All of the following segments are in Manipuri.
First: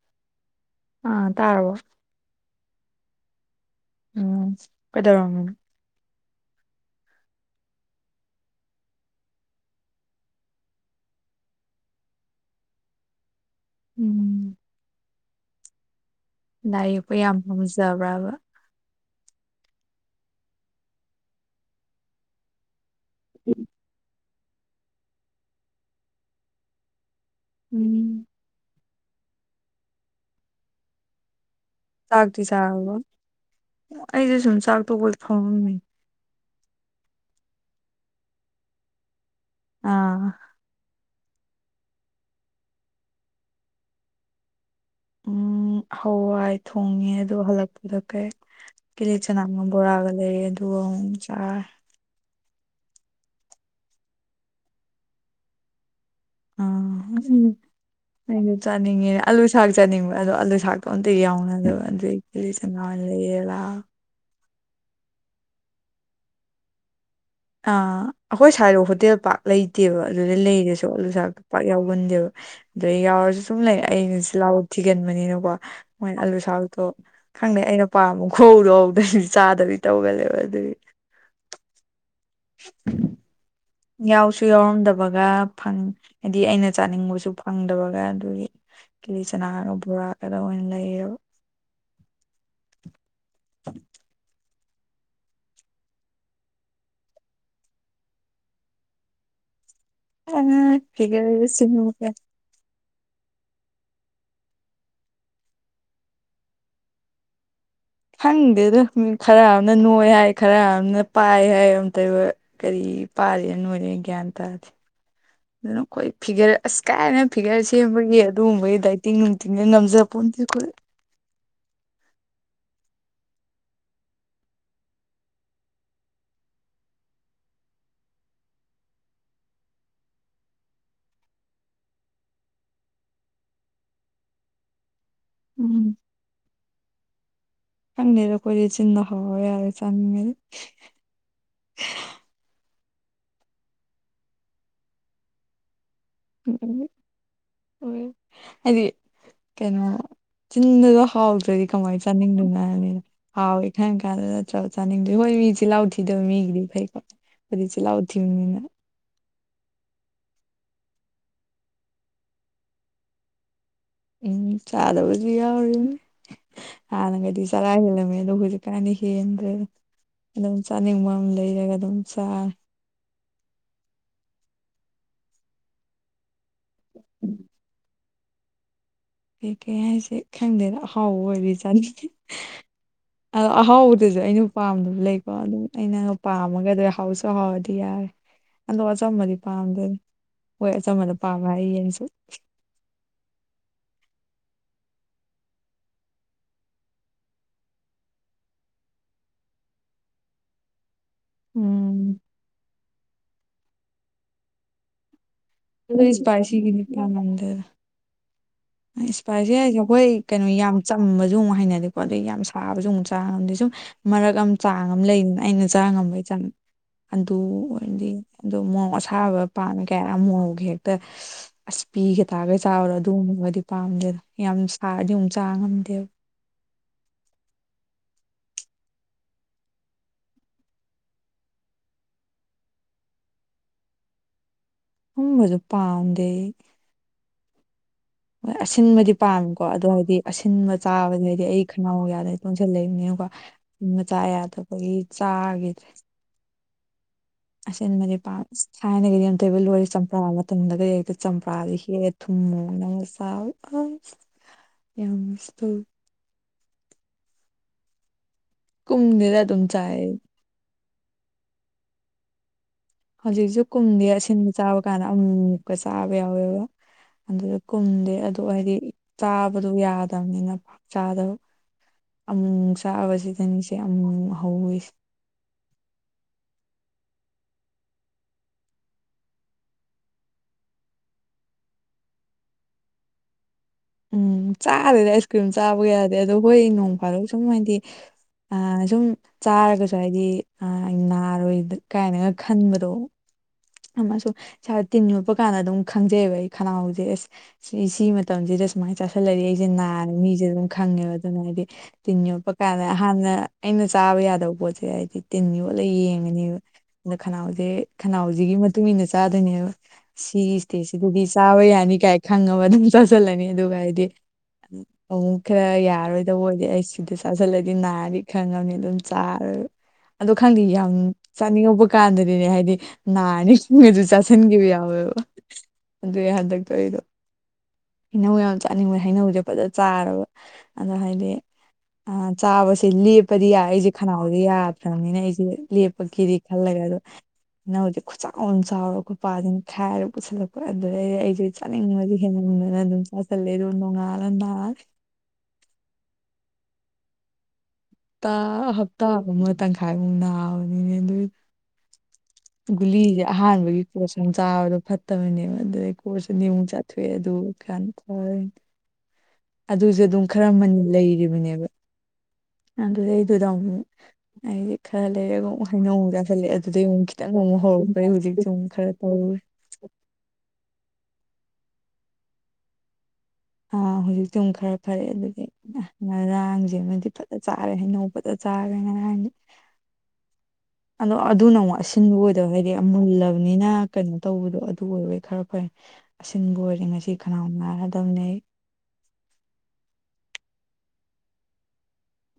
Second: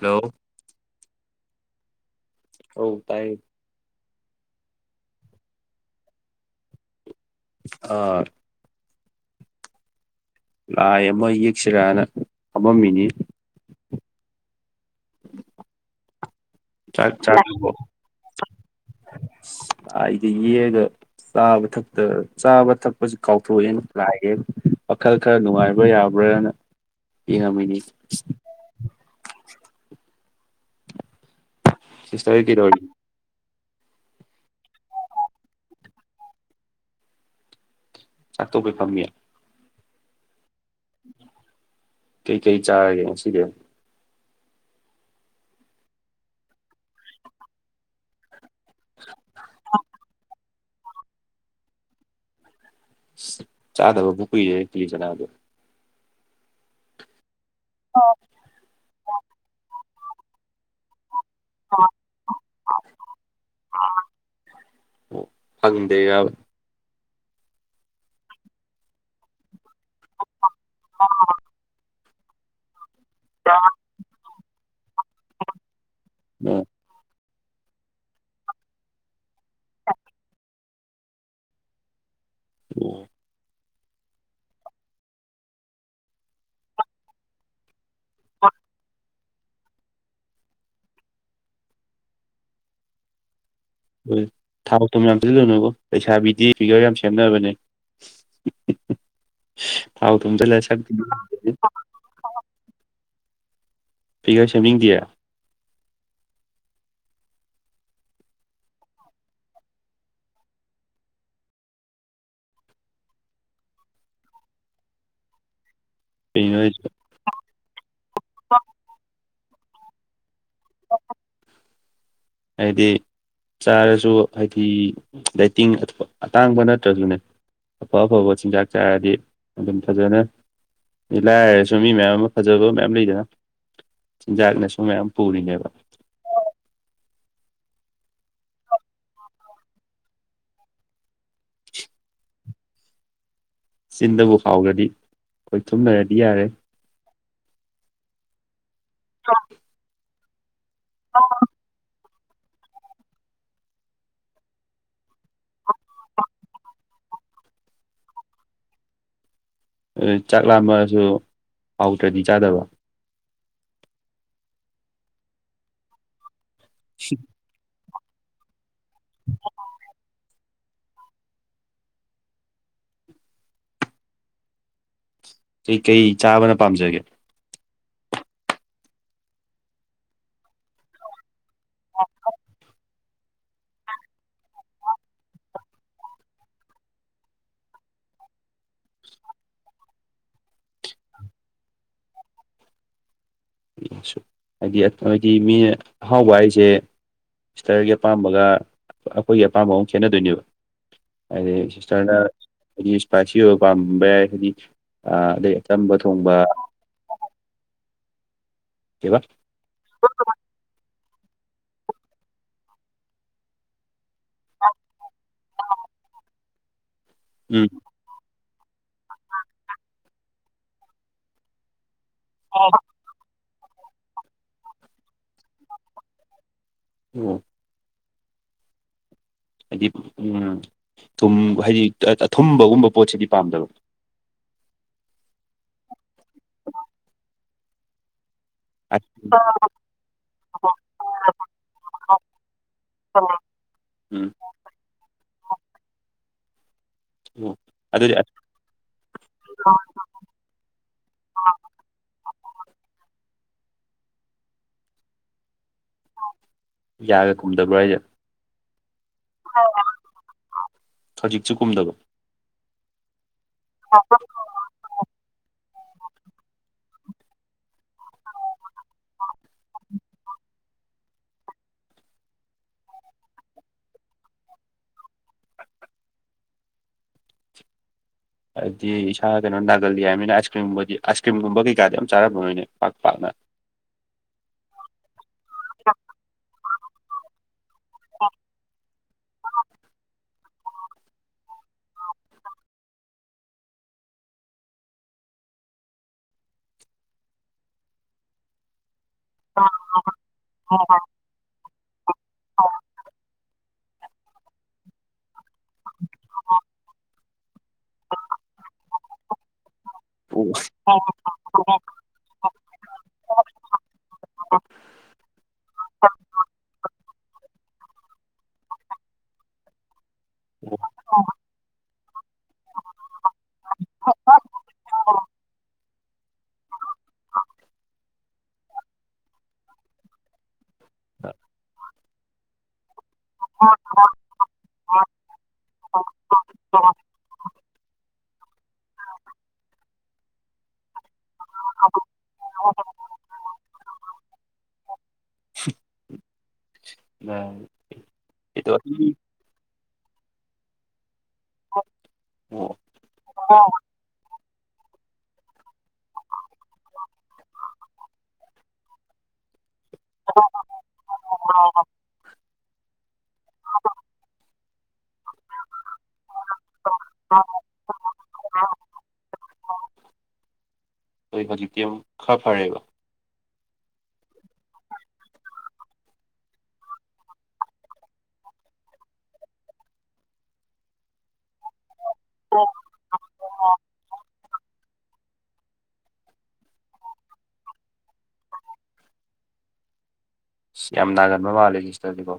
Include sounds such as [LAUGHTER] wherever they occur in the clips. ꯍꯜꯂꯣ ꯑ ꯇꯥꯕꯣ ꯍ ꯇꯥꯏ ꯎꯝ ꯀꯗ ꯋꯥ ꯑ ꯂꯥꯏ ꯑꯃ ꯌꯦꯛꯁꯤꯔꯅ ꯐꯝꯃꯝꯃꯤꯅꯤ ꯎꯝ ꯂꯥꯏ ꯆꯥꯛ ꯌꯦꯛꯄ ꯌꯥꯝ ꯆꯕꯣ ꯄꯥꯝꯖꯕ꯭ꯔꯕ ꯑꯩꯗꯤ ꯌꯦꯛꯒ ꯆꯥꯕ ꯊꯛ ꯆꯥꯕ ꯊꯛꯄꯁꯤ ꯀꯥꯎꯊꯣꯛꯑꯦꯅ ꯂꯥꯏꯌꯦꯦ ꯋꯥꯈꯜ ꯈꯔ ꯅꯨꯡꯉꯥꯏꯕ꯭ꯔꯥ ꯌꯥꯕ꯭ꯔꯅ ꯌꯦꯡꯉꯝꯃꯤꯅꯤ ꯎꯝ ꯁꯤꯁꯇꯔ ꯆꯥꯛꯇꯤ ꯀꯩꯗꯧꯔꯤ ꯆꯥꯔꯕ ꯑꯩꯁꯦ ꯁꯨꯝ ꯆꯥꯛꯇꯣꯛꯧꯕ ꯐꯣꯡꯉꯝꯃꯦ ꯆꯥꯛꯊꯣꯛꯩ ꯐꯝꯃꯤ ꯑꯥ ꯀꯩꯀꯩ ꯆꯥꯔꯒꯦ ꯁꯤꯗꯤ ꯎꯝ ꯍꯋꯥꯏ ꯊꯣꯡꯉꯦ ꯑꯗꯣ ꯍꯜꯂꯛꯄꯗ ꯀꯩ ꯀꯤꯂꯠ ꯆꯅꯥꯝ ꯑꯃ ꯕꯣꯔꯥꯒ ꯂꯩꯔꯦ ꯑꯗꯨꯒ ꯑꯃꯨꯛ ꯆꯥ ꯆꯥꯗꯕ ꯕꯨꯀꯔꯤꯁꯦ ꯄꯤꯂꯤ ꯆꯅꯥꯗꯣ ꯑ ꯑꯣ ꯑꯩꯗꯣ ꯆꯥꯅꯤꯡꯉꯦꯅꯦ ꯑꯥꯂꯨ ꯁꯥꯛ ꯆꯥꯅꯤꯡꯕ ꯑꯗꯣ ꯑꯥꯂꯨ ꯁꯥꯛꯇꯣ ꯑꯝꯇ ꯌꯥꯎꯅ ꯑꯗꯨꯏ ꯀꯤꯅꯤ ꯆꯥꯅꯥ ꯑꯣꯏꯅ ꯂꯩꯔ ꯂꯥꯛꯑꯕ ꯐꯪꯗꯩꯔꯒ ꯑ ꯑꯩꯈꯣꯏ ꯁꯥꯏꯔꯣ ꯍꯣꯇꯦꯜ ꯄꯥꯛ ꯂꯩꯇ ꯇꯦꯕ ꯑꯗꯨꯗꯩ ꯂꯩꯔꯁꯨ ꯑꯂꯨꯁꯥꯛꯇ ꯄꯥꯛ ꯌꯥꯎꯒꯟꯗꯦꯕ ꯑꯗꯨꯗ ꯌꯥꯎꯔꯁꯨ ꯁꯨꯝ ꯂꯩ ꯑꯩꯅ ꯆꯤꯜ ꯂꯥꯎꯕ ꯊꯤꯒꯟꯕꯅꯤꯅꯀꯣ ꯃꯣꯏꯅ ꯑꯥꯂꯨ ꯑꯣ ꯁꯥꯛꯗꯣ ꯈꯪꯗꯦ ꯑꯩꯅ ꯄꯥꯝꯕ ꯈꯨꯍꯧꯗꯣ ꯍꯧꯗ꯭ꯔꯗꯤ ꯆꯥꯗꯕꯤꯗꯤ ꯇꯧꯒꯜꯂꯦꯕ ꯑꯗꯨꯗꯤ ꯑꯣ ꯌꯥꯎꯁꯨ ꯌꯥꯎꯔꯝꯗꯕꯒ ꯐꯪ ꯍꯥꯏꯗꯤ ꯑꯩꯅ ꯆꯥꯅꯤꯡꯕꯁꯨ ꯐꯪꯗꯕꯒ ꯑꯗꯨꯒꯤ ꯀꯦꯂꯤ ꯆꯅꯥꯒ ꯕꯣꯔꯥꯒꯗ ꯑꯣꯏꯅ ꯂꯩꯌꯦꯕ ꯍꯣꯏ ꯊꯥꯎ ꯊꯨꯝ ꯌꯥꯝꯁꯤꯜꯂꯨꯅꯕꯣ ꯂꯩꯩꯁꯥꯕꯤꯗꯤ ꯐꯤꯒꯔ ꯌꯥꯝ ꯁꯦꯝꯅꯕꯅꯦ [UNINTELLIGIBLE] ꯊꯥꯎ ꯊꯨꯝ ꯑ ꯆꯥꯁꯤꯜꯂ ꯁꯛ ꯍꯤꯒ ꯁꯤꯃꯒ ꯄꯤꯒꯔ ꯁꯦꯝꯅꯤꯡꯗꯦ ꯈꯪꯗꯦ ꯑꯗꯣ ꯃꯤ ꯈꯔ ꯑꯃꯅ ꯅꯣꯏ ꯍꯥꯏ ꯈꯔ ꯑꯃꯅ ꯄꯥꯏ ꯍꯥꯏ ꯑꯝꯇꯕ ꯀꯔꯤ ꯄꯥꯔꯤꯅ ꯅꯣꯏꯔꯦ ꯒ꯭ꯌꯥꯟ ꯇꯥꯔꯗꯤꯦ ꯑꯗꯨꯅ ꯑꯩꯈꯣꯏ ꯐꯤꯒꯔ ꯀꯩꯅꯣ ꯑꯁ ꯍꯥꯏꯁꯦ ꯀꯥꯏꯅ ꯐꯤꯒꯔ ꯁꯦꯝꯕꯒꯤ ꯑꯗꯨꯒꯨꯝꯕꯒꯤ ꯗꯥꯏꯇꯤꯡ ꯅꯨꯡꯇꯤꯡꯗ ꯅꯝꯖ ꯄꯣꯗꯤ ꯍꯥꯏꯗꯤ ꯆꯥꯔꯁꯨ ꯍꯥꯏꯗꯤ ꯗꯥꯏꯇꯤꯡ ꯑꯇꯥꯡꯕ ꯅꯠꯇ꯭ꯔꯁꯨꯅꯦ ꯑꯐ ꯑꯐꯕ ꯆꯤꯟꯖꯥꯛ ꯆꯥꯔꯗꯤ ꯑꯗꯨꯝ ꯐꯖꯅ ꯂꯥꯏꯔꯁꯨ ꯃꯤ ꯃꯌꯥꯝ ꯑꯃ ꯐꯖꯕ ꯃꯌꯥꯝ ꯂꯩꯗꯅ ꯆꯤꯟꯖꯥꯛꯅꯁꯨ ꯃꯌꯥꯝ ꯄꯨꯂꯤꯗꯦꯕ ꯎꯝ ꯐꯪꯗꯦꯗ ꯑꯩꯈꯣꯏꯗꯤ ꯆꯤꯟꯅ ꯍꯥꯎꯔ ꯌꯔꯦ ꯆꯅꯤꯡꯉꯗꯤ ꯆꯤꯟꯗꯕꯨ ꯐꯥꯎꯈꯗꯤ ꯈꯣꯏ ꯊꯨꯝꯅꯔꯗꯤ ꯌꯥꯔꯦ ꯎꯝ ꯑꯣ ꯍꯥꯏꯗꯤ ꯀꯩꯅꯣ ꯆꯤꯟꯗꯁꯨ ꯍꯥꯎꯗ꯭ꯔꯗꯤ ꯀꯃꯥꯏꯅ ꯆꯅꯤꯡꯗꯨꯅ ꯍꯥꯏ ꯍꯥꯎꯋꯦ ꯈꯪ ꯀꯥꯟꯗ ꯆ ꯆꯥꯅꯤꯡꯗꯦ ꯍꯣꯏ ꯃꯤ ꯆꯤꯜꯂꯥꯎꯊꯤꯗꯕ ꯃꯤꯒꯤꯗꯤ ꯐꯩꯀꯣ ꯈꯣꯏꯗꯤ ꯆꯤꯜꯍꯥꯎ ꯊꯤꯕꯅꯤꯅ ꯆꯥꯛ ꯂꯥꯝꯃꯁꯨ ꯄꯥꯎꯇ꯭ꯔꯗꯤ ꯆꯥꯗꯕ ꯎꯝ ꯆꯥꯗꯕꯁꯨ ꯌꯥꯎꯔꯤꯅꯤ ꯍꯥꯟꯅꯒꯗꯤ ꯆꯔꯥ ꯍꯦꯜꯂꯝꯃꯦ ꯑꯗꯣ ꯍꯧꯖꯤꯛ ꯀꯥꯅꯤ ꯍꯦꯟꯗ꯭ꯔꯦ ꯑꯗꯨꯝ ꯆꯥꯅꯤꯡꯕ ꯑꯃ ꯂꯩꯔꯒ ꯑꯗꯨꯝ ꯆꯥꯔꯦ ꯀꯩꯀꯩ ꯆꯥꯕꯅ ꯄꯥꯝꯖꯒꯦ ꯎꯝ ꯀꯩ ꯀꯩ ꯍꯥꯏꯁꯦ ꯈꯪꯗꯦꯅ ꯑꯍꯥꯎꯕ ꯑꯣꯏꯔꯤꯖꯥꯠꯅꯤꯉꯦ ꯑꯗꯣ ꯑꯍꯥꯎꯕꯗꯨꯁꯨ ꯑꯩꯅ ꯄꯥꯝꯗꯕ ꯂꯩꯀꯣ ꯑꯗꯨꯝ ꯑꯩꯅ ꯄꯥꯝꯃꯒꯗꯤ ꯍꯥꯎꯁꯨ ꯍꯥꯎꯔꯗꯤ ꯌꯥꯔꯦ ꯑꯗꯣ ꯑꯆꯝꯕꯗꯤ ꯄꯥꯝꯗ ꯍꯣꯏ ꯑꯆꯝꯕꯗ ꯄꯥꯝꯃꯦ ꯍꯥꯏꯌꯦꯡꯁꯨ ꯍꯥꯏꯗꯤ ꯍꯥꯏꯗꯤ ꯃꯤꯅ ꯑꯍꯥꯎꯕ ꯍꯥꯏꯁꯦ ꯁꯤꯁꯇꯔꯒꯤ ꯑꯄꯥꯝꯕꯒ ꯑꯩꯈꯣꯏꯒꯤ ꯑꯄꯥꯝꯕ ꯑꯃ ꯈꯦꯠꯅꯗꯣꯏꯅꯦꯕ ꯍꯥꯏꯗꯩ ꯁꯤꯁꯇꯔꯅ ꯎꯝ ꯍꯥꯏꯗꯤ ꯏꯁꯄꯥꯏꯁꯤ ꯑꯣꯏꯕ ꯄꯥꯝꯕ ꯌꯥꯏ ꯍꯥꯏꯗꯤ ꯑꯗꯩ ꯑꯆꯝꯕ ꯊꯣꯡꯕ ꯏꯁꯄꯥꯏꯁꯤ ꯀꯅꯤ ꯄꯥꯝꯗꯦꯗ ꯀꯩꯕ ꯏꯁꯄꯥꯏ ꯁꯤ ꯍꯥꯏꯁꯦ ꯑꯩꯈꯣꯏ ꯀꯩꯅꯣ ꯌꯥꯝ ꯆꯝꯕꯁꯨ ꯑꯃꯨꯛ ꯍꯩꯅꯗꯦꯀꯣ ꯑꯗꯩ ꯌꯥꯝ ꯁꯥꯕꯁꯨ ꯑꯃꯨꯛ ꯆꯥ ꯉꯝꯗꯦ ꯁꯨꯝ ꯃꯔꯛ ꯑꯃ ꯆꯥꯡ ꯑꯃ ꯂꯩꯗꯅ ꯑꯩꯅ ꯆꯥ ꯉꯝꯕꯩ ꯆꯥꯡ ꯑꯗꯨ ꯎꯝ ꯑꯣꯏꯔꯗꯤ ꯑꯣ ꯃꯣꯔꯧ ꯑꯁꯥꯕ ꯄ ꯀꯌꯥ ꯃꯣꯔꯧꯒ ꯍꯦꯛꯇ ꯑꯁ ꯄꯤꯒ ꯇꯥꯒꯩ ꯆꯥꯎꯔꯣ ꯊꯣꯡꯉꯕꯗꯤ ꯄꯥꯝꯗꯦꯗ ꯌꯥꯝ ꯁꯥꯔꯗꯤ ꯑꯃꯨꯛ ꯆꯥ ꯉꯝꯗꯦꯕ ꯎꯝ ꯍꯥꯏꯗꯤ ꯎꯝ ꯊꯨꯝ ꯍꯥꯏꯗꯤ ꯑꯊꯨꯝꯕꯒꯨꯝꯕ ꯄꯣꯠꯁꯤꯗꯤ ꯄꯥꯝꯗꯕ ꯍꯨꯝꯕꯁꯨ ꯄꯥꯝꯗꯦ ꯍꯣꯏ ꯑꯁꯤꯟꯕꯗꯤ ꯄꯥꯝꯃꯤꯀꯣ ꯑꯗꯣ ꯍꯥꯏꯗꯤ ꯑꯁꯤꯟꯕ ꯆꯥꯕꯗ ꯍꯥꯏꯗꯤ ꯑꯩ ꯈꯅꯥꯎ ꯀꯌꯥꯗ ꯇꯣꯡꯁꯤꯜꯂꯛꯏꯕꯅꯤꯅꯀꯣ ꯎ ꯃꯆꯥ ꯎꯝ ꯌꯥꯗꯕꯒꯤ ꯆꯥꯈꯤꯗ꯭ꯔꯦ ꯑꯣ ꯑꯗꯨꯗꯤ ꯑꯁꯤꯟꯕꯗꯤ ꯄꯥꯝ ꯑꯁ ꯊꯥꯏꯅꯒꯗꯤ ꯑꯝꯇ ꯑꯣꯏꯕ ꯂꯣꯏꯔꯦ ꯆꯄ꯭ꯔꯥꯒꯗꯤ ꯇꯨꯝꯗꯒꯩ ꯍꯦꯛꯇ ꯆꯝꯄ꯭ꯔꯥꯁꯦ ꯍꯦꯛꯂ ꯊꯨꯝ ꯃꯣꯔꯣꯛ ꯅꯪ ꯁ ꯌꯥꯝꯁꯇꯨ ꯌꯥꯒꯦ ꯀꯨꯝꯗꯧꯕꯖ ꯀꯨꯝꯅꯤꯔ ꯍꯧꯖꯤꯛꯁꯨ ꯀꯨꯝꯗꯕ ꯍꯧꯖꯤꯛꯁꯨ ꯀꯨꯝꯗꯤ ꯑꯁꯤꯟꯕ ꯆꯥꯕ ꯀꯥꯟꯗ ꯑꯃꯃꯨꯛꯀ ꯆꯥꯕ ꯌꯥꯎꯋꯦꯕ ꯑꯗꯨ ꯀꯨꯝꯗꯦ ꯑꯗꯨ ꯍꯥꯏꯗꯤ ꯆꯥꯕꯗꯨ ꯌꯥꯗꯕꯅꯤꯅ ꯆꯥꯗꯕ ꯑꯃꯨꯛ ꯆꯥꯕꯁꯤꯗꯅꯤꯁꯦ ꯑꯃꯨꯛ ꯍꯧꯋꯤꯁꯦ ꯍꯥꯏꯗꯤ ꯏꯁꯥ ꯀꯩꯅꯣ ꯅꯥꯒꯜꯂꯤ ꯍꯥꯏꯕꯅꯤꯅ ꯑꯥꯏꯁ ꯀ꯭ꯔꯤꯝꯒꯨꯝꯕꯗꯤ ꯑꯥꯏꯁ ꯀ꯭ꯔꯤꯝꯒꯨꯝꯕ ꯀꯩꯀꯥꯗꯤ ꯌꯥꯝ ꯆꯥꯔꯝꯃꯔꯣꯏꯅꯦ ꯄꯥꯛ ꯄꯥꯛꯅ ꯎꯝ ꯆꯥꯔꯦꯗꯤ ꯑꯥꯏꯁ ꯀ꯭ꯔꯤꯝ ꯆꯥꯕꯒꯤ ꯌꯥꯗꯗꯤ ꯑꯗꯣ ꯍꯣꯏ ꯅꯣꯡ ꯐꯥꯗꯣꯛ ꯁꯨꯝ ꯍꯥꯏꯗꯤ ꯑ ꯁꯨꯝ ꯆꯥꯔꯒꯁꯨ ꯍꯥꯏꯗꯤ ꯅꯥꯔꯣꯏꯗ ꯀꯥꯏꯅꯒ ꯈꯟꯕꯗꯣ ꯑꯃꯁꯨ ꯏꯁꯥꯗ ꯇꯤꯟ ꯌꯣꯠꯄ ꯀꯥꯟꯗ ꯑꯗꯨꯝ ꯈꯪꯖꯩꯑꯕ ꯑꯩ ꯈꯅꯥꯎꯁꯦ ꯑꯦꯁ ꯁꯤ ꯃꯇꯝꯁꯤꯗ ꯁꯨꯃꯥꯏꯅ ꯆꯥꯥꯁꯜꯂꯛꯏ ꯑꯩꯁꯦ ꯅꯥꯔꯦ ꯃꯤꯁꯦ ꯑꯗꯨꯝ ꯈꯪꯉꯦꯕ ꯑꯗꯨꯅ ꯍꯥꯏꯗꯤ ꯇꯤꯟ ꯌꯣꯞꯄ ꯀꯥꯟꯗ ꯍꯥꯟꯅ ꯑꯩꯅ ꯆꯥꯕ ꯌꯥꯗꯕ ꯄꯣꯠꯁꯦ ꯍꯥꯏꯗꯤ ꯇꯤꯟ ꯌꯣꯠꯂꯒ ꯌꯦꯡꯉꯅꯦꯕ ꯑꯗ ꯈꯅꯥꯎꯁꯦ ꯈꯅꯥꯎꯁꯤꯒꯤ ꯃꯇꯨꯡ ꯏꯟꯅ ꯆꯥꯗꯣꯏꯅꯦꯕ ꯁꯤ ꯏꯁꯇꯦ ꯁꯤꯗꯗꯤ ꯆꯥꯕ ꯌꯥꯅꯤ ꯀꯥꯏ ꯈꯪꯉꯒ ꯑꯗꯨꯝ ꯆꯥꯁꯤꯜꯂꯅꯤ ꯑꯗꯨꯒ ꯍꯥꯏꯗꯤ ꯑꯃꯨꯛ ꯈꯔ ꯌꯥꯔꯣꯏꯗꯕ ꯑꯣꯏꯗꯤ ꯑꯩ ꯁꯤꯗ ꯆꯥꯁꯤꯜꯂꯗꯤ ꯅꯥꯗꯤ ꯈꯪꯉꯕꯅꯤ ꯑꯗꯨꯝ ꯆꯥꯔ ꯑꯗꯣ ꯈꯪꯗꯦ ꯌꯥꯝ ꯆꯥꯅꯤꯡꯉꯧꯕ ꯀꯥꯟꯗꯗꯤꯅꯦ ꯍꯥꯏꯗꯤ ꯅꯥꯅꯤꯤꯡꯕ ꯑꯗꯨ ꯆꯥꯥꯁꯟꯈꯤꯕ ꯌꯥꯎꯋꯦꯕ ꯑꯗꯨꯏ ꯍꯟꯗꯛꯇꯣ ꯑꯩꯗꯣ ꯍꯩꯅꯧ ꯌꯥꯝ ꯆꯥꯅꯤꯡꯕ ꯍꯩꯅꯧꯁꯦ ꯐꯖ ꯆꯥꯔꯕ ꯑꯗꯣ ꯍꯥꯏꯗꯤ ꯑ ꯆꯥꯕꯁꯦ ꯂꯦꯞꯄꯗꯤ ꯌꯥꯏ ꯑꯩꯁꯦ ꯈꯅꯥꯎꯗ ꯌꯥꯗ꯭ꯔꯕꯅꯤꯅ ꯑꯩꯁꯦ ꯂꯦꯞꯄꯒꯤꯗꯤ ꯈꯜꯂꯒꯦ ꯑꯗꯨ ꯅ ꯍꯧꯖꯤꯛ ꯈꯨꯠꯆ ꯆꯥꯎꯅ ꯆꯥꯎꯔ ꯈꯨꯠꯄꯥꯁꯤꯅ ꯈꯥꯏꯔꯒ ꯄꯨꯁꯜꯂꯛꯄ ꯑꯗꯨꯗꯩꯗꯤ ꯑꯩꯁꯦ ꯆꯥꯅꯤꯡꯕꯗꯤ ꯍꯦꯗꯅ ꯑꯗꯨꯝ ꯑꯁꯂꯦ ꯑꯗꯨ ꯑꯣꯏꯅꯣꯉ ꯑꯂꯗꯥ ꯎꯝ ꯍꯞꯇꯥ ꯍꯞꯇꯥꯒꯨꯝꯕ ꯇꯪꯈꯥꯏꯃꯨꯛ ꯅꯥꯕꯅꯤꯅꯦ ꯑꯗꯨ ꯑꯣ ꯒꯨꯂꯤꯁꯦ ꯑꯍꯥꯟꯕꯒꯤ ꯀꯣꯠꯁ ꯑꯃ ꯆꯥꯕꯗꯣ ꯐꯠꯇꯕꯅꯦꯕ ꯑꯗꯨꯗꯩ ꯀꯣꯠꯁꯨ ꯑꯅꯤꯨ ꯑꯃꯨꯛ ꯆꯠ ꯊꯣꯛꯑ ꯑꯗꯨ ꯀꯥꯟꯇ ꯐꯩ ꯑꯗꯨꯁꯨ ꯑꯗꯨꯝ ꯈꯔ ꯃꯅꯤꯜ ꯂꯩꯔꯤꯕꯅꯦꯕ ꯑꯗꯨꯗꯩꯗꯨꯗ ꯑꯃꯨꯛ ꯑꯩꯗꯤ ꯈꯔ ꯂꯩꯔꯒ ꯑꯃꯨꯛ ꯍꯩꯅꯧ ꯑꯃꯨꯛ ꯆꯥꯁꯜꯂꯦ ꯑꯗꯨꯗꯩ ꯑꯃꯨꯛ ꯈꯤꯇꯪ ꯑꯃꯨꯛ ꯍꯧꯔꯛꯄꯗꯩ ꯍꯧꯖꯤꯛꯇꯤ ꯑꯃꯨꯛꯛ ꯈꯔ ꯇꯧꯔꯦ ꯍꯣꯏ ꯍꯧꯖꯤꯛꯇꯤ ꯑꯃꯨꯛ ꯈꯔ ꯐꯔꯦꯕ ꯑ ꯍꯧꯖꯤꯛꯇꯤ ꯑꯃꯨꯛ ꯈꯔ ꯐꯔꯦ ꯑꯗꯨꯗꯒꯤ ꯉꯔꯥꯡꯁꯦꯃꯗꯤ ꯐꯖ ꯆꯥꯔꯦ ꯍꯩꯅꯧ ꯐꯖꯅ ꯆꯥꯔꯒ ꯉꯔꯥꯡꯗꯤ ꯑꯗꯣ ꯑꯗꯨꯅ ꯑꯃꯨꯛ ꯑꯁꯤꯟꯕ ꯑꯣꯏꯗꯕ ꯍꯥꯏꯗꯤ ꯃꯨꯜꯂꯕꯅꯤꯅ ꯀꯩꯅꯣ ꯇꯧꯕꯗꯣ ꯑꯗꯨ ꯑꯣꯏꯕꯩ ꯈꯔ ꯐꯩ ꯑꯁꯤꯟꯕ ꯑꯣꯏꯔꯗꯤ ꯉꯁꯤ ꯈꯅꯥꯎ ꯅꯥꯔꯗꯧꯅꯤ ꯑꯩ ꯑꯁ ꯌꯥꯝ ꯅꯥꯒꯟꯕ ꯃꯥꯜꯂꯦ ꯁꯤꯁꯇꯔꯗꯤꯀꯣ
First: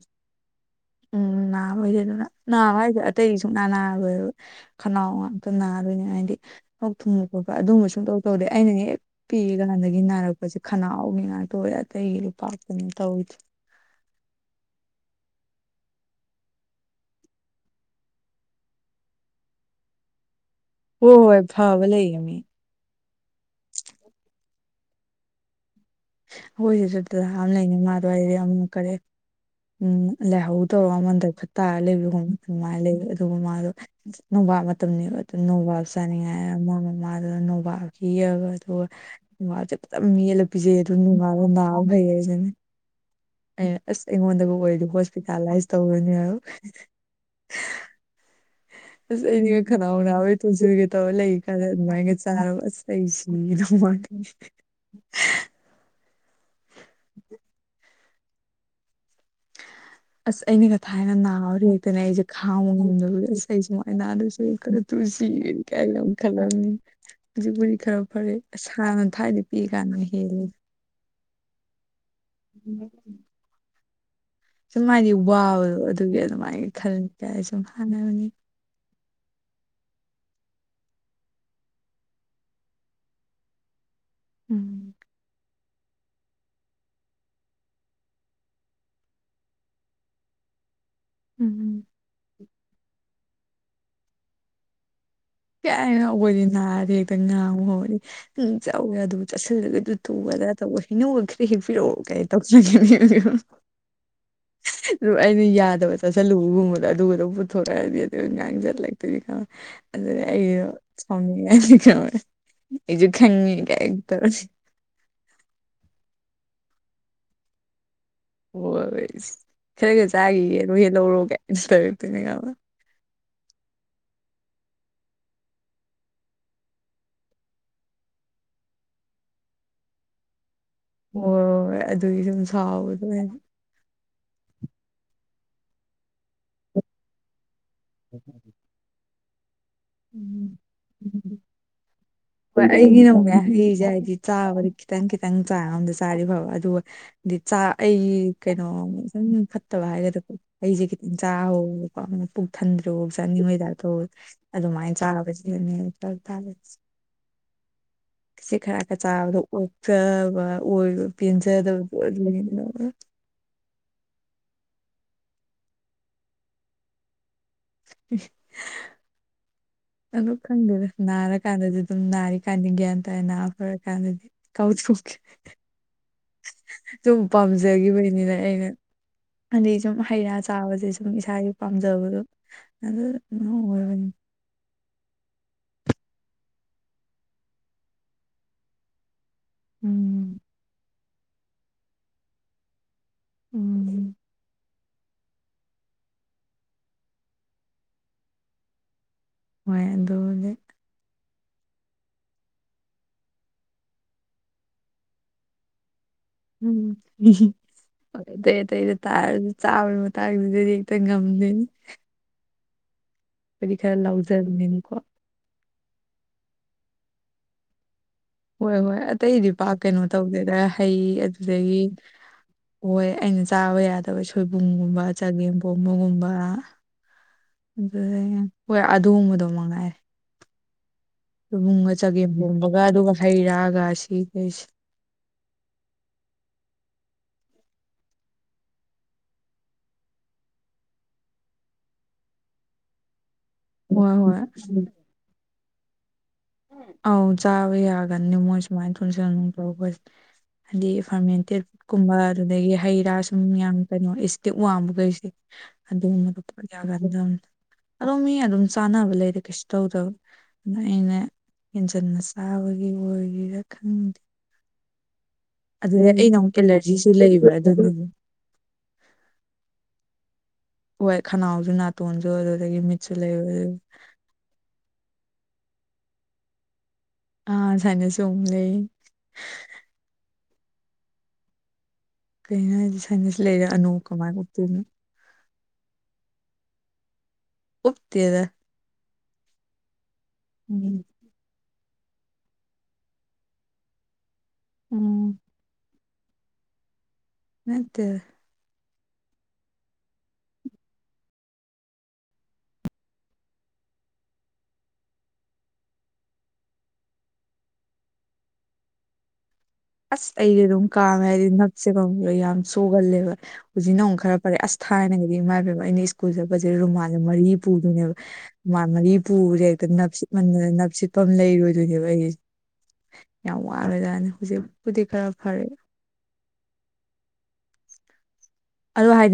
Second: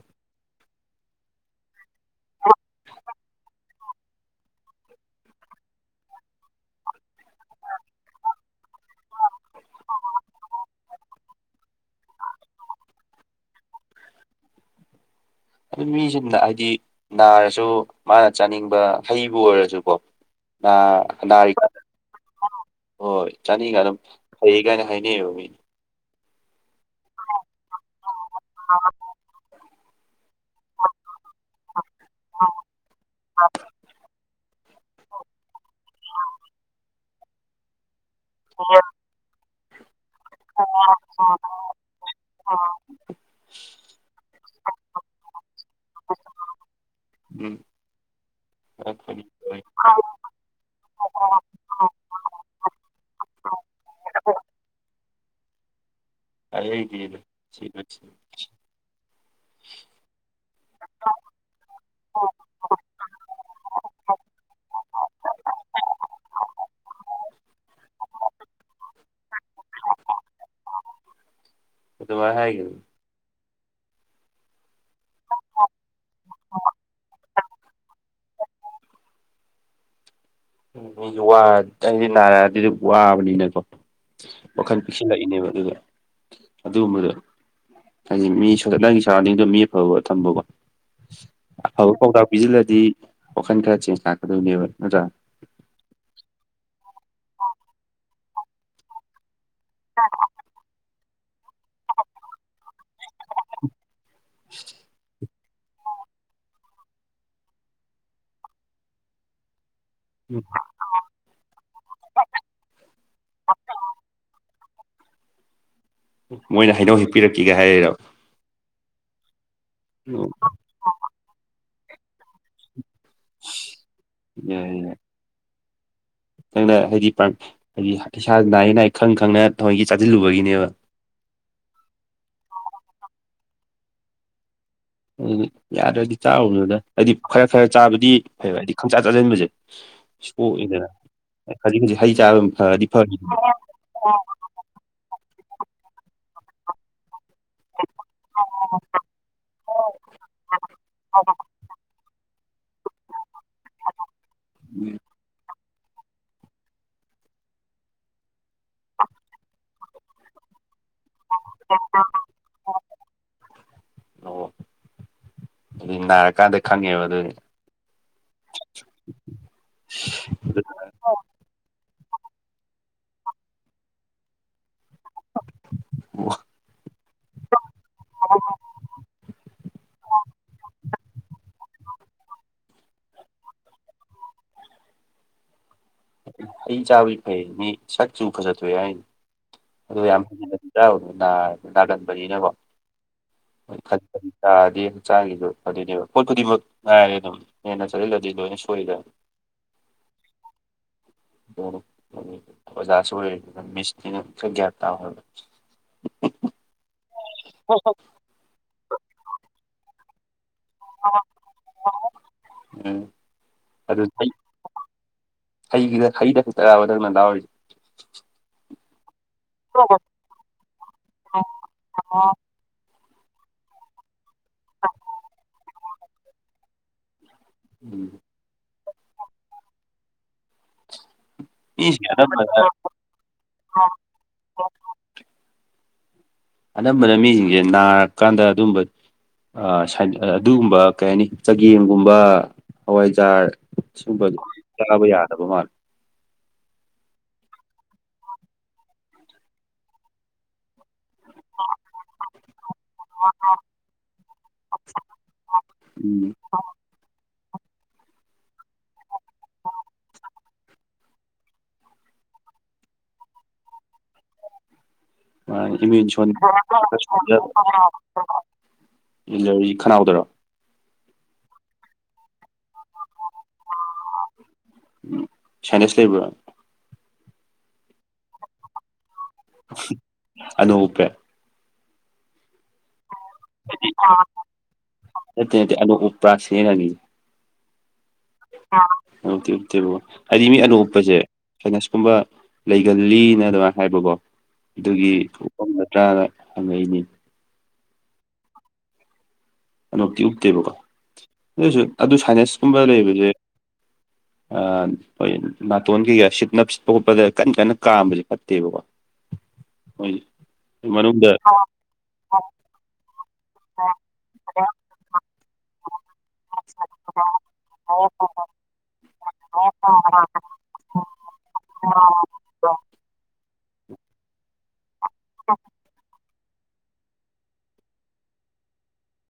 ꯎꯝ ꯅꯥꯕꯩꯁꯦ ꯑꯗꯨꯅ ꯅꯥꯕ ꯍꯥꯏꯁꯦ ꯑꯇꯩꯒꯤ ꯁꯨꯛꯅꯥ ꯅꯥꯔꯣꯏꯕ ꯈꯅꯥꯎ ꯉꯥꯛꯇ ꯅꯥꯗꯣꯏꯅꯤ ꯍꯥꯏꯗꯤ ꯂꯣꯛ ꯊꯨꯡꯕ ꯈꯣꯠꯄ ꯑꯗꯨꯒꯨꯝꯕ ꯁꯨꯡ ꯇꯧ ꯇꯧꯗꯦ ꯑꯩꯅ ꯍꯦꯛ ꯄꯤꯛꯏ ꯀꯥꯟꯗꯒꯤ ꯅꯥꯔꯛꯄꯁꯦ ꯈꯅꯥꯎꯒꯤ ꯉꯥꯛꯇ ꯑꯣꯏꯑꯦ ꯑꯇꯩꯒꯤ ꯄꯥꯛ ꯀꯩꯅꯣ ꯇꯧꯒꯤꯗꯦ ꯃꯤꯁꯤꯡꯅ ꯍꯥꯏꯗꯤ ꯅꯥꯔꯁꯨ ꯃꯥꯅ ꯆꯥꯅꯤꯡꯕ ꯍꯩꯕꯨ ꯑꯣꯏꯔꯁꯨꯀꯣ [UNINTELLIGIBLE] ꯕ ꯂꯩꯌꯦ ꯃꯤ ꯍꯣꯏ ꯆꯥꯅꯤꯡꯉꯒ ꯑꯗꯨꯝ ꯐꯩꯌꯦ ꯀꯥꯏꯅ ꯍꯥꯏꯅꯩꯕ ꯃꯤꯅꯤ [UNINTELLIGIBLE] ꯌꯥꯝꯅ ꯀꯔꯦ ꯎꯝ ꯂꯩꯍꯧ ꯗꯧꯔ ꯑꯃ ꯗꯥꯏꯐꯠ ꯇꯥꯔ ꯂꯩꯕꯗꯨ ꯈꯪꯕ꯭ꯔ ꯑꯗꯨꯃꯥꯏꯅ ꯂꯩ ꯑꯗꯨꯒ ꯃꯥꯗꯣ ꯅꯣꯕꯥꯞ ꯃꯇꯝꯅꯤꯅꯦꯕ ꯑꯗꯨ ꯅꯣꯕꯥꯞ ꯆꯥꯅꯤꯡꯉꯥꯏ ꯑꯃ ꯃꯃꯥꯗꯨ ꯅꯣꯕꯥꯞ ꯍꯦꯛꯔꯒ ꯑꯗꯨꯒ [UNINTELLIGIBLE] ꯐꯖꯅ ꯃꯦꯠꯂꯒ ꯄꯤꯖꯩꯌꯦ ꯑꯗꯨ ꯅꯨꯡꯉꯥꯜꯂꯒ ꯅꯥꯕ ꯐꯩꯌꯦꯁꯤꯅꯦ ꯑꯩ ꯑꯁ ꯑꯩꯉꯣꯟꯗꯒ ꯑꯣꯏꯔꯗꯤ ꯍꯣꯁꯄꯤꯇꯥꯂꯥꯏꯁ ꯇꯧꯔꯅꯦ ꯍꯥꯏꯕ ꯎꯝ ꯑꯁ ꯑꯩꯗꯤ ꯈꯅꯥꯎ ꯅꯥꯕꯩ ꯇꯣꯟꯁꯤꯟꯒꯦ ꯇꯧꯔ ꯂꯩ ꯀꯥꯟꯁꯤꯗ ꯑꯗꯨꯃꯥꯏꯒ ꯆꯥꯔꯕ ꯑꯁ ꯑꯩ ꯁꯤꯒꯗꯧ ꯃꯥꯟꯂꯦ ꯑꯩꯗꯤ [INAUDIBLE] [UNINTELLIGIBLE] [INAUDIBLE] ꯑꯁ ꯑꯩꯅꯒ ꯊꯥꯏꯅ ꯅꯥꯕꯗꯣ ꯍꯦꯛꯇꯅꯦ ꯑꯩꯁꯦ ꯈꯥꯡꯕ ꯉꯝꯗꯕꯗꯨ ꯑꯁ ꯑꯩ ꯁꯨꯃꯥꯏꯅ ꯅꯥꯗꯨꯁꯨ ꯇꯨ ꯁꯤ [UNINTELLIGIBLE] ꯈꯂꯝꯃꯤ ꯍꯧꯖꯤꯛꯄꯨꯗꯤ ꯈꯔ ꯐꯔꯦ ꯑꯁ ꯍꯥꯟꯅ ꯊꯥꯏꯅ ꯄꯤꯛꯏ ꯀꯥꯟꯅ ꯍꯦꯜꯂꯤꯗ ꯑꯗꯨꯃꯥꯏ ꯍꯥꯏ [UNINTELLIGIBLE] ꯁꯨꯝ ꯍꯥꯏꯗꯤ ꯋꯥꯕꯗꯣ ꯑꯗꯨꯒꯤ ꯑꯗꯨꯃꯥꯏꯅ ꯈꯜ ꯀꯥꯏ ꯁꯨꯝ ꯍꯥꯏꯕꯅꯤ [UNINTELLIGIBLE] ꯅꯥꯔꯛꯑꯗꯤ ꯋꯥꯕꯅꯤꯅꯀꯣ ꯋꯥꯈꯜ ꯎꯝ ꯄꯤꯛꯁꯤꯜꯂꯛꯏꯅꯦꯕ ꯑꯗꯨꯗꯣ ꯑꯗꯨꯒꯨꯝꯕꯗꯣ ꯍꯥꯏꯗꯤ ꯃꯤ ꯅꯪꯒꯤ ꯁꯔꯥꯎꯟꯗꯤꯡꯗꯣ ꯃꯤ ꯑꯐꯕ ꯊꯝꯕꯀꯣ ꯎꯝ ꯑꯐꯕ ꯄꯥꯎꯇꯥꯛ ꯄꯤꯁꯤꯜꯂꯗꯤ ꯋꯥꯈꯜ ꯈꯔ ꯆꯦꯟꯖ ꯂꯥꯛꯀꯗꯣꯏꯅꯦꯕ ꯅꯠꯇ꯭ꯔꯥ ꯀꯥꯏꯗꯩꯅꯣ ꯑꯩꯈꯣꯏꯗꯤ ꯅꯥꯔꯗꯤ ꯍꯦꯛꯇ ꯉꯥꯡꯕ ꯍꯧꯔꯛꯏ ꯅꯪ ꯆꯥꯎꯋꯦ ꯑꯗꯨ ꯆꯥꯁꯤꯜꯂꯒ ꯑꯗꯨ ꯇꯧꯕ ꯑꯗꯥ ꯇꯧꯕ ꯍꯩꯅꯨꯒ ꯈꯔ ꯍꯦꯛꯄꯤꯔꯛꯑꯣ ꯀꯥꯏꯅ ꯇꯧ [UNINTELLIGIBLE] [UNINTELLIGIBLE] [INAUDIBLE] [UNINTELLIGIBLE] ꯑꯗꯨ ꯑꯩꯅ ꯌꯥꯗꯕ ꯆꯥꯁꯤꯜꯂꯨꯕꯒꯨꯝꯕꯗꯣ ꯑꯗꯨꯒꯗ ꯄꯨꯊꯣꯔꯛꯑꯗꯤ ꯑꯗꯨꯒ ꯉꯥꯡꯁꯤꯜꯂꯛꯇꯣꯏꯅꯤ ꯈꯪ ꯑꯗꯨꯅ ꯑꯩꯁꯨ ꯁꯥꯎꯅꯤꯡꯉꯛꯑꯅꯤ ꯈꯪꯉꯕ꯭ꯔꯥ ꯑꯩꯁꯨ ꯈꯪꯉꯤ ꯀꯥꯏꯅ ꯇꯧꯔꯅꯤ ꯃꯣꯏꯅ ꯍꯩꯅꯧ ꯍꯦꯛꯄꯤꯔꯛꯀꯦꯒ ꯍꯥꯏꯔꯛꯔꯕ ꯍꯣꯏꯁ ꯈꯔꯒ ꯆꯥꯈꯤꯒꯦꯔꯣ ꯍꯦꯛꯂꯛꯎꯔꯣ ꯀꯥꯏ ꯇꯧꯔꯛꯇꯣꯏꯅꯦ ꯈꯪꯕ [UNINTELLIGIBLE] ꯅꯪꯅ ꯍꯥꯏꯗꯤ ꯍꯥꯏꯗꯤ ꯏꯁꯥ ꯅꯥꯏ ꯅꯥꯏ ꯈꯪ ꯈꯪꯅ ꯊꯑꯣꯏꯒꯤ ꯆꯥꯁꯤꯜꯂꯨꯕꯒꯤꯅꯦꯕ ꯍꯣꯏ ꯑꯗꯨꯒꯤ ꯁꯨꯝ ꯁꯥꯎꯕꯗꯣ ꯑꯗꯨꯗꯤ ꯌꯥꯗ꯭ꯔꯗꯤ ꯆꯥꯔꯨꯅꯤꯅ ꯍꯥꯏꯗꯤ ꯈꯔ ꯈꯔ ꯆꯥꯕꯗꯤ ꯐꯩꯕ ꯍꯥꯏꯗꯤ ꯈꯪꯆꯥ ꯆꯥꯁꯤꯟꯕꯁꯦ ꯁꯣꯛꯏꯗꯅ ꯈꯖꯤꯛ ꯈꯖꯤꯛ ꯍꯩ ꯆꯥꯕ ꯍꯣꯏ ꯐꯔꯗꯤ ꯑꯩꯒꯤꯅꯥ ꯐꯔꯤ ꯑꯃꯨꯛꯅꯦ ꯍꯁꯦ ꯍꯥꯏꯗꯤ ꯆꯥꯕꯗꯤ ꯈꯤꯇꯪ ꯈꯤꯇꯪ ꯆꯥꯡ ꯑꯝꯗ ꯆꯥꯔꯤ ꯐꯕ ꯑꯗꯨꯒ ꯗꯤ ꯆꯥꯛ ꯑꯩ ꯀꯩꯅꯣ ꯁꯨꯝ ꯐꯠꯇꯕ ꯍꯥꯏꯒꯗ꯭ꯔꯣ ꯑꯩꯁꯦ ꯈꯤꯇꯪ ꯆꯥꯍꯧꯕꯒꯥ ꯀꯣ ꯄꯨꯛ ꯊꯟꯗ꯭ꯔꯤꯕꯥꯎ ꯆꯥꯅꯤꯡꯕꯒꯤ ꯇꯥꯏ꯭ꯄ ꯇꯧꯏ ꯑꯗꯨꯃꯥꯏꯅ ꯆꯥꯕꯅꯤ [UNINTELLIGIBLE] ꯁꯦ ꯈꯔ ꯈꯔ ꯆꯥꯕꯗꯣ ꯑꯣꯛꯇꯕ ꯑꯣꯏꯕ ꯄꯦꯟꯖꯗꯕꯗꯣ ꯂꯩꯗꯅ ꯑꯣ ꯑꯗꯨꯗꯤ ꯅꯥꯔꯀꯥꯟꯗ ꯈꯪꯉꯦꯕ ꯑꯗꯨꯗꯤ ꯎ [UNINTELLIGIBLE] ꯑꯗꯨꯝ ꯈꯪꯗꯦꯗ ꯅꯥꯔꯀꯥꯟꯗꯗꯤ ꯑꯗꯨꯝ ꯅꯥꯔꯤꯀꯥꯟꯗ ꯒ꯭ꯌꯥꯟ ꯇꯥꯏ ꯅꯥ ꯐꯔ ꯀꯥꯟꯗꯗꯤ [UNINTELLIGIBLE] ꯁꯨꯝ ꯄꯥꯝꯖꯈꯤꯕꯅꯤꯅ ꯑꯩꯅ ꯑꯗꯩ ꯁꯨꯝ ꯍꯩ ꯔꯥ ꯆꯥꯕꯁꯦ ꯁꯨꯝ ꯏꯁꯥꯒꯤ ꯄꯥꯝꯖꯕꯗꯣ ꯑꯗꯨ ꯑꯍꯨꯝ ꯑꯣꯏꯕꯅꯤ ꯍꯩ ꯆꯥꯕꯗꯤ ꯐꯩ ꯃꯤ ꯁꯛ ꯆꯨ ꯐꯖꯠꯇꯣꯛꯑꯦ ꯍꯥꯏꯅꯤ ꯑꯗꯨ ꯌꯥꯝ ꯎꯝ ꯍꯗꯤ [UNINTELLIGIBLE] ꯅꯥꯒꯟꯕꯅꯤꯅꯀꯣ ꯎꯝ [UNINTELLIGIBLE] ꯇꯥꯔꯥꯗꯤ ꯆꯥꯒꯤꯗꯨ ꯑꯗꯨꯏꯅꯦꯕ ꯄꯣꯠ ꯈꯨꯗꯤꯡꯃꯛ ꯉꯥꯏꯔꯦ ꯑꯗꯨꯝ ꯍꯦꯟꯅ ꯆꯠꯁꯤꯜꯂꯗꯤ ꯂꯣꯏꯅ ꯁꯣꯏꯔꯤꯗ ꯍꯣꯏ ꯑꯗꯣ ꯑꯣꯖꯥꯁꯨ ꯑꯣꯏ ꯃꯤꯁꯅꯤꯅꯥ ꯈꯔꯥ ꯒꯌ꯭ꯥꯟ ꯇꯥꯎ ꯍꯥꯏꯕꯥ ꯎꯝ ꯍꯣꯏ ꯑꯇꯩ ꯑꯇꯩꯗ ꯇꯥꯔꯁꯨ ꯆꯥꯕꯒꯤ ꯃꯇꯥꯡꯁꯤꯗꯗꯤ ꯇ ꯉꯝꯗꯦꯅꯦ ꯎꯝ ꯑꯩꯗꯤ ꯈꯔ ꯑꯗꯨ ꯍꯩ ꯂꯥꯎꯖꯕꯅꯤꯅꯀꯣ ꯍꯩꯒꯤꯗ ꯍꯩꯗ ꯈꯛꯇꯔꯕ ꯅꯪꯅ ꯂꯥꯎꯔꯤꯁꯦ ꯍꯣꯏ ꯍꯣꯏ ꯑꯇꯩꯗꯤ ꯄꯥꯛ ꯀꯩꯅꯣ ꯇꯧꯗꯦꯗ ꯍꯩ ꯑꯗꯨꯗꯒꯤ ꯍꯣꯏ ꯑꯩꯅ ꯆꯥꯕ ꯌꯥꯗꯕ ꯁꯣꯏꯕꯨꯝꯒꯨꯝꯕ ꯆꯒꯦꯝ ꯄꯣꯝꯕꯒꯨꯝꯕ ꯑ ꯎꯝ ꯍꯣꯏ ꯑꯗꯨꯒꯨꯝꯕꯗꯣ ꯃꯉꯥꯏꯔꯦ [INAUDIBLE] ꯁꯣꯏꯕꯨꯒ ꯃꯤꯁꯤꯡ ꯆꯒꯦꯝ ꯑꯅꯝꯕꯅ ꯄꯣꯝꯕꯒ ꯑꯗꯨꯒ ꯍꯩ ꯔꯥꯒ ꯁꯤ ꯀꯩꯁꯤ ꯑꯅꯝꯕꯅ ꯃꯤꯁꯤꯡꯁꯦ ꯅꯥꯔꯀꯥꯟꯗ ꯑꯗꯨꯝꯕ ꯑꯗꯨꯒꯨꯝꯕ ꯀꯩ ꯍꯥꯏꯅꯤ ꯆꯒꯦꯝꯒꯨꯝꯕ ꯍꯋꯥꯏꯖꯥꯔ ꯍꯣꯏ ꯁꯨꯝꯕꯗꯤ ꯍꯣꯏ ꯆꯥꯕ ꯌꯥꯗꯕ ꯃꯥꯜꯂꯦ ꯑꯧ ꯆꯥꯕ ꯌꯥꯒꯟꯗꯦ ꯃꯣꯏ ꯁꯨꯃꯥꯏꯅ ꯅꯨꯡꯁꯪ ꯇꯧꯕꯁꯦ ꯍꯥꯏꯗꯤ ꯐꯥꯔꯃꯦꯟꯇꯦꯠ ꯀꯨꯝꯕ ꯑꯗꯨꯗꯒꯤ ꯍꯩ ꯔꯥ ꯁꯨꯝ ꯌꯥꯝ ꯀꯩꯅꯣ ꯏꯁꯇꯤꯛ ꯋꯥꯡꯕꯈꯩꯁꯦ ꯎꯝ ꯑꯗꯨꯒꯨꯝꯕꯗ ꯌꯥꯒꯟꯗꯝꯅꯦ ꯑꯗꯝ ꯃꯤ ꯑꯗꯨꯝ ꯆꯥꯅꯕ ꯂꯩꯗꯥ ꯀꯩꯁꯨ ꯇꯧꯗꯕ ꯑꯗ ꯑꯩꯅ ꯍꯦꯟꯖꯤꯟꯅ ꯆꯥꯕꯒꯤ ꯑꯣꯏꯒꯦꯔꯥ ꯈꯪꯗꯦ ꯑꯗꯨꯗ ꯏꯃꯦꯟꯁꯨ [UNINTELLIGIBLE] ꯑꯩꯅ ꯑꯃꯨꯛ ꯑꯦꯂꯔꯖꯤꯁꯨ ꯂꯩꯕ ꯑꯗꯨꯗꯨꯒꯤ [UNINTELLIGIBLE] ꯈꯅꯥꯎꯗꯔꯥ ꯍꯣꯏ ꯈꯅꯥꯎꯁꯨ ꯅꯥꯇꯣꯟꯁꯨ ꯑꯗꯨ ꯑꯗꯒꯤ ꯃꯤꯠꯁꯨ ꯂꯩꯔ ꯎꯝ ꯁꯥꯏꯅ꯭ꯁ ꯂꯩꯕ꯭ꯔꯥ ꯑ ꯁꯥꯏꯅ꯭ꯁ ꯁꯨ ꯑꯃꯨꯛ ꯂꯩ ꯑꯥꯅꯣꯛ ꯎꯞꯄꯦ ꯀꯩꯅꯣ ꯍꯥꯏꯗꯤ ꯁꯥꯏꯅꯁ ꯂꯩꯔꯦ ꯑꯅꯣꯛ ꯀꯃꯥꯏꯅ ꯎꯞꯇꯣꯏꯅꯣ ꯅꯠꯇꯦ ꯅꯠꯇꯦ ꯑꯥꯅꯣꯛ ꯎꯄ꯭ꯔꯥ [UNINTELLIGIBLE] ꯅꯤ ꯎꯞꯇꯦꯗ ꯑꯣ ꯑꯅꯣꯛ ꯎꯞꯇꯦꯕꯀꯣ ꯍꯥꯏꯗꯤ ꯃꯤ ꯑꯅꯣꯛ ꯎꯝ ꯎꯞꯄꯁꯦ ꯁꯥꯏꯅꯁꯀꯨꯝꯕ ꯂꯩꯒꯜꯂꯤꯅ ꯑꯗꯨꯃꯥꯏꯅ ꯍꯥꯏꯕꯀꯣ ꯑꯗꯨꯒꯤ ꯎꯝ ꯎꯞꯄꯝꯕꯅꯦ ꯇ꯭ꯔꯥꯅ ꯍꯪꯉꯛꯏꯅꯤ ꯅꯠꯇꯦꯗ ꯑꯅꯣꯞꯇꯤ ꯎꯞꯇꯦꯕꯀꯣ ꯑꯗꯨꯁꯨ ꯑꯗꯨ ꯁꯥꯏꯅꯁꯀꯨꯝꯕ ꯂꯩꯕꯁꯦ ꯑꯥ ꯅꯥꯇꯣꯟ ꯀꯩꯒ ꯁꯤꯠꯅ ꯁꯤꯠꯄ ꯈꯣꯠꯄꯗ ꯀꯟꯅ ꯀꯟꯅ ꯀꯥꯝꯕꯁꯦ ꯐꯠꯇꯦꯕꯀꯣ ꯃꯣꯏ ꯑꯁ ꯑꯩꯗꯤ ꯑꯗꯨꯝ ꯀꯥꯝꯃꯦ ꯃꯅꯨꯡꯗ ꯍꯥꯏꯗꯤ ꯌꯥꯝ ꯁꯣꯒꯜꯂꯦꯕ ꯍꯧꯖꯤꯛꯅ ꯑꯃꯨꯛ ꯈꯔ ꯐꯔꯦ ꯑꯁ ꯊꯥꯏꯅꯒꯤꯗꯤ ꯏꯃꯥ ꯄꯦꯃ ꯑꯩꯅ ꯁꯀꯨꯜ ꯆꯠꯄꯁꯦ ꯔꯨꯃꯥꯟꯁꯦ ꯃꯔꯤ ꯄꯨꯗꯣꯏꯅꯦꯕ ꯃꯔꯤ ꯄꯨꯕꯁꯦ ꯍꯦꯛꯇ ꯅꯞꯁꯤꯠꯃꯥꯟꯗꯅ ꯅꯞꯁꯤꯠꯄꯥꯝ ꯂꯩꯔꯣꯏꯗꯣꯏꯅꯦꯕ ꯑꯩꯁꯦ ꯌꯥꯝ ꯋꯥꯈꯔꯥꯖꯠꯅꯤ ꯍꯧꯖꯤꯛꯄꯨꯗꯤ ꯈꯔ ꯐꯔꯦ ꯑꯗꯨ ꯍꯥꯏꯗꯤ